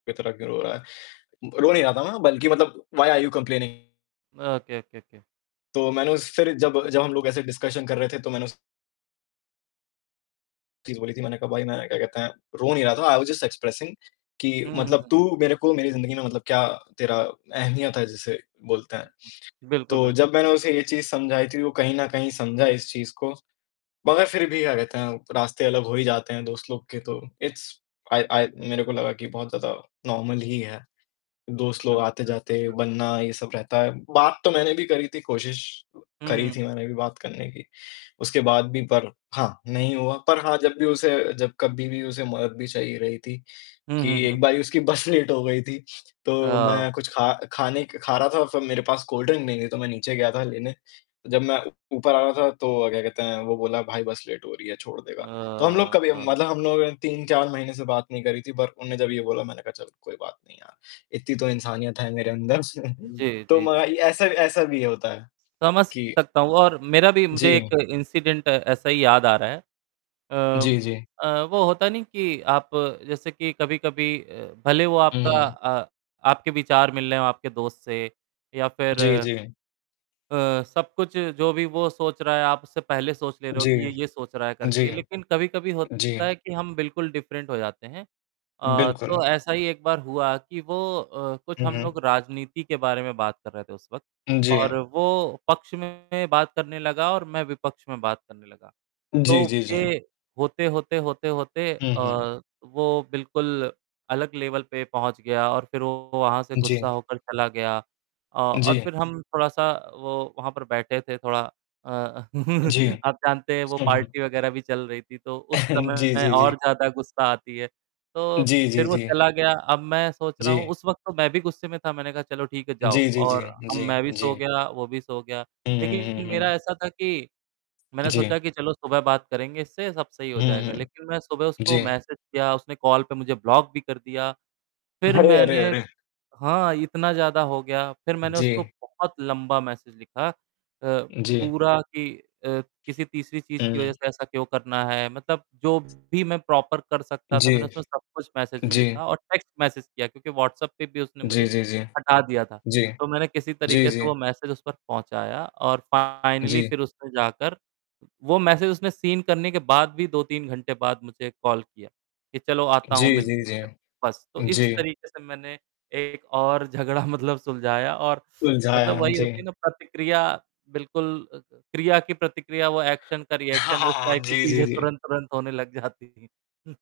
इतना क्यों रो रहा है? रो नहीं रहा था मैं बल्कि मतलब why are you complaining? Okay, okay, okay. तो मैंने उस फिर जब जब हम लोग ऐसे डिस्कशन कर रहे थे तो मैंने उस चीज़ बोली थी, मैंने कहा भाई मैंने क्या कहते हैं, रो नहीं रहा था, आई वॉज़ जस्ट एक्सप्रेसिंग कि हुँ, हुँ, मतलब हुँ, तू हुँ। मेरे को मेरी जिंदगी में मतलब क्या तेरा अहमियत है जिसे बोलते हैं। बिल्कुल। तो बिल्कुल। जब मैंने उसे यह चीज़ समझाई थी वो कहीं न कहीं समझा इस चीज़ को, मगर फिर भी क्या कहते हैं रास्ते अलग हो ही जाते हैं दोस्त लोग के तो इट्स आइ आइ मेरे को लगा कि बहुत ज़्यादा नॉर्मल ही है। कुल दोस्त लोग बिल्कुल, आते-जाते बिल्कुल, बिल बनना ये सब रहता है। बात तो मैंने भी करी थी कोशिश हुँ, करी हुँ। थी मैंने भी बात करने की, उसके बाद भी पर हाँ, नहीं हुआ, पर हाँ जब भी उसे जब कभी भी उसे मदद भी चाहिए रही थी हुँ, कि हुँ, हुँ। एक बार उसकी बस लेट हो गई थी तो अ मैं कुछ खा खाने क खा रहा था और फिर मेरे पास कोल्ड ड्रिंक नहीं थी तो मैं नीचे गया था लेने, जब मैं ऊपर आ रहा था तो अ, क्या कहते हैं वो बोला "भाई बस लेट हो रही है छोड़ देगा?" तो हम लोग कभी अ मतलब हम लोगों ने 3-4 महीने से बात नहीं करी थी, पर उन्होंने जब ये बोला मैंने कहा, "चल कोई बात नहीं यार इतनी तो इंसानियत है मेरे अंदर स" जी, तो जी, मग जी। ये ऐसा ऐसा भी होता है, समझ कि सकता हूँ और मेरा भी मुझे जी। एक इंसिडेंट ऐसा ही याद आ रहा है। अ जी, जी। अ, वो होता नहीं कि आप जैसे कि कभी-कभी अ, भले वो हुँ, आपका हुँ। अ, आपके विचार मिल रहे हैं आपके दोस्त से या फिर जी, जी। अ, सब कुछ जो भी वो सोच रहा है आप उससे पहले सोच ले रहे हो जी। कि ये, ये सोच रहा है जी। करके लेकिन कभी-कभी होता जी। है कि हम बिल्कुल डिफरेंट हो जाते हैं अ, बिल्कुल। तो ऐसा ही एक बार हुआ कि वो अ, कुछ हुँ, हम लोग हुँ। राजनीति के बारे में बात कर रहे थे उस वक़्त हुँ, और जी। वो पक्ष में बात करने लगा और मैं विपक्ष में बात करने लगा, जी, तो जी, जी। ये होते-होते, होते-होते हुँ, हुँ। अ, वो बिल्कुल अलग लेवल पे पहुँच गया और फिर वो वहाँ से गुस्सा जी। होकर चला गया। अ, और जी। फिर हम थोड़ा-सा वो वहाँ पर बैठे थे थोड़ा अ, जी। आप जानते हैं वो उ, हुँ। पार्टी वगैरह भी चल रही थी, तो उस जी, समय जी, जी। और ज़्यादा गुस्सा आती है, तो जी, जी, फिर वो जी। चला गया। अब मैं सोच रहा हूँ जी। उस वक़्त तो मैं भी गुस्से में था, मैंने कहा, "चलो ठीक है जाओ जी, जी, जी, और अब जी, मैं भी सो जी। गया, वो भी सो गया।" हुँ, हुँ, लेकिन हुँ, मेरा हुँ। ऐसा था कि मैंने सोचा जी। कि चलो सुबह बात करेंगे इससे सब सही हो हुँ, जाएगा हुँ। लेकिन मैं सुबह उसको जी। मैसेज किया, उसने कॉल पे मुझे ब्लॉक भी कर दिया, फिर अरे, अरे, मैंने अरे! हाँ, इतना ज़्यादा हो गया, फिर मैंने उसको जी। बहुत लंबा मैसेज लिखा अ, जी। पूरा कि अ, किसी तीसरी चीज़ की वज़ह हुँ। से ऐसा क्यों करना है? मतलब जो भी मैं प्रॉपर कर सकता था जी। मैंने उसमें सब कुछ मैसेज में जी। लिखा और टेक्स्ट मैसेज किया क्योंकि व्हाट्सप्प पे भी उसने जी, मुझे जी, जी। हटा दिया था, जी। तो मैंने किसी जी, तरीके से जी। वो मैसेज उस पर पहुँचाया और फ़ाइनली जी। फिर उसने जाकर वो मैसेज उसने सीन करने के बाद भी 2-3 घंटे बाद मुझे कॉल किया कि चलो आता हूँ जी, मिलते जी, हैं। जी। बस, तो इस जी। तरीके से मैंने एक और झगड़ा मतलब सुलझाया और सुलझाया मतलब हुँ, वही होती है जी। ना प्रतिक्रिया बिल्कुल क्रिया की प्रतिक्रिया वो एक्शन का हाँ, रिएक्शन हाँ, उस हाँ, हाँ। टाइप की जी, जी, चीज़ें जी। तुरंत-तुरंत होने लग जाती हैं।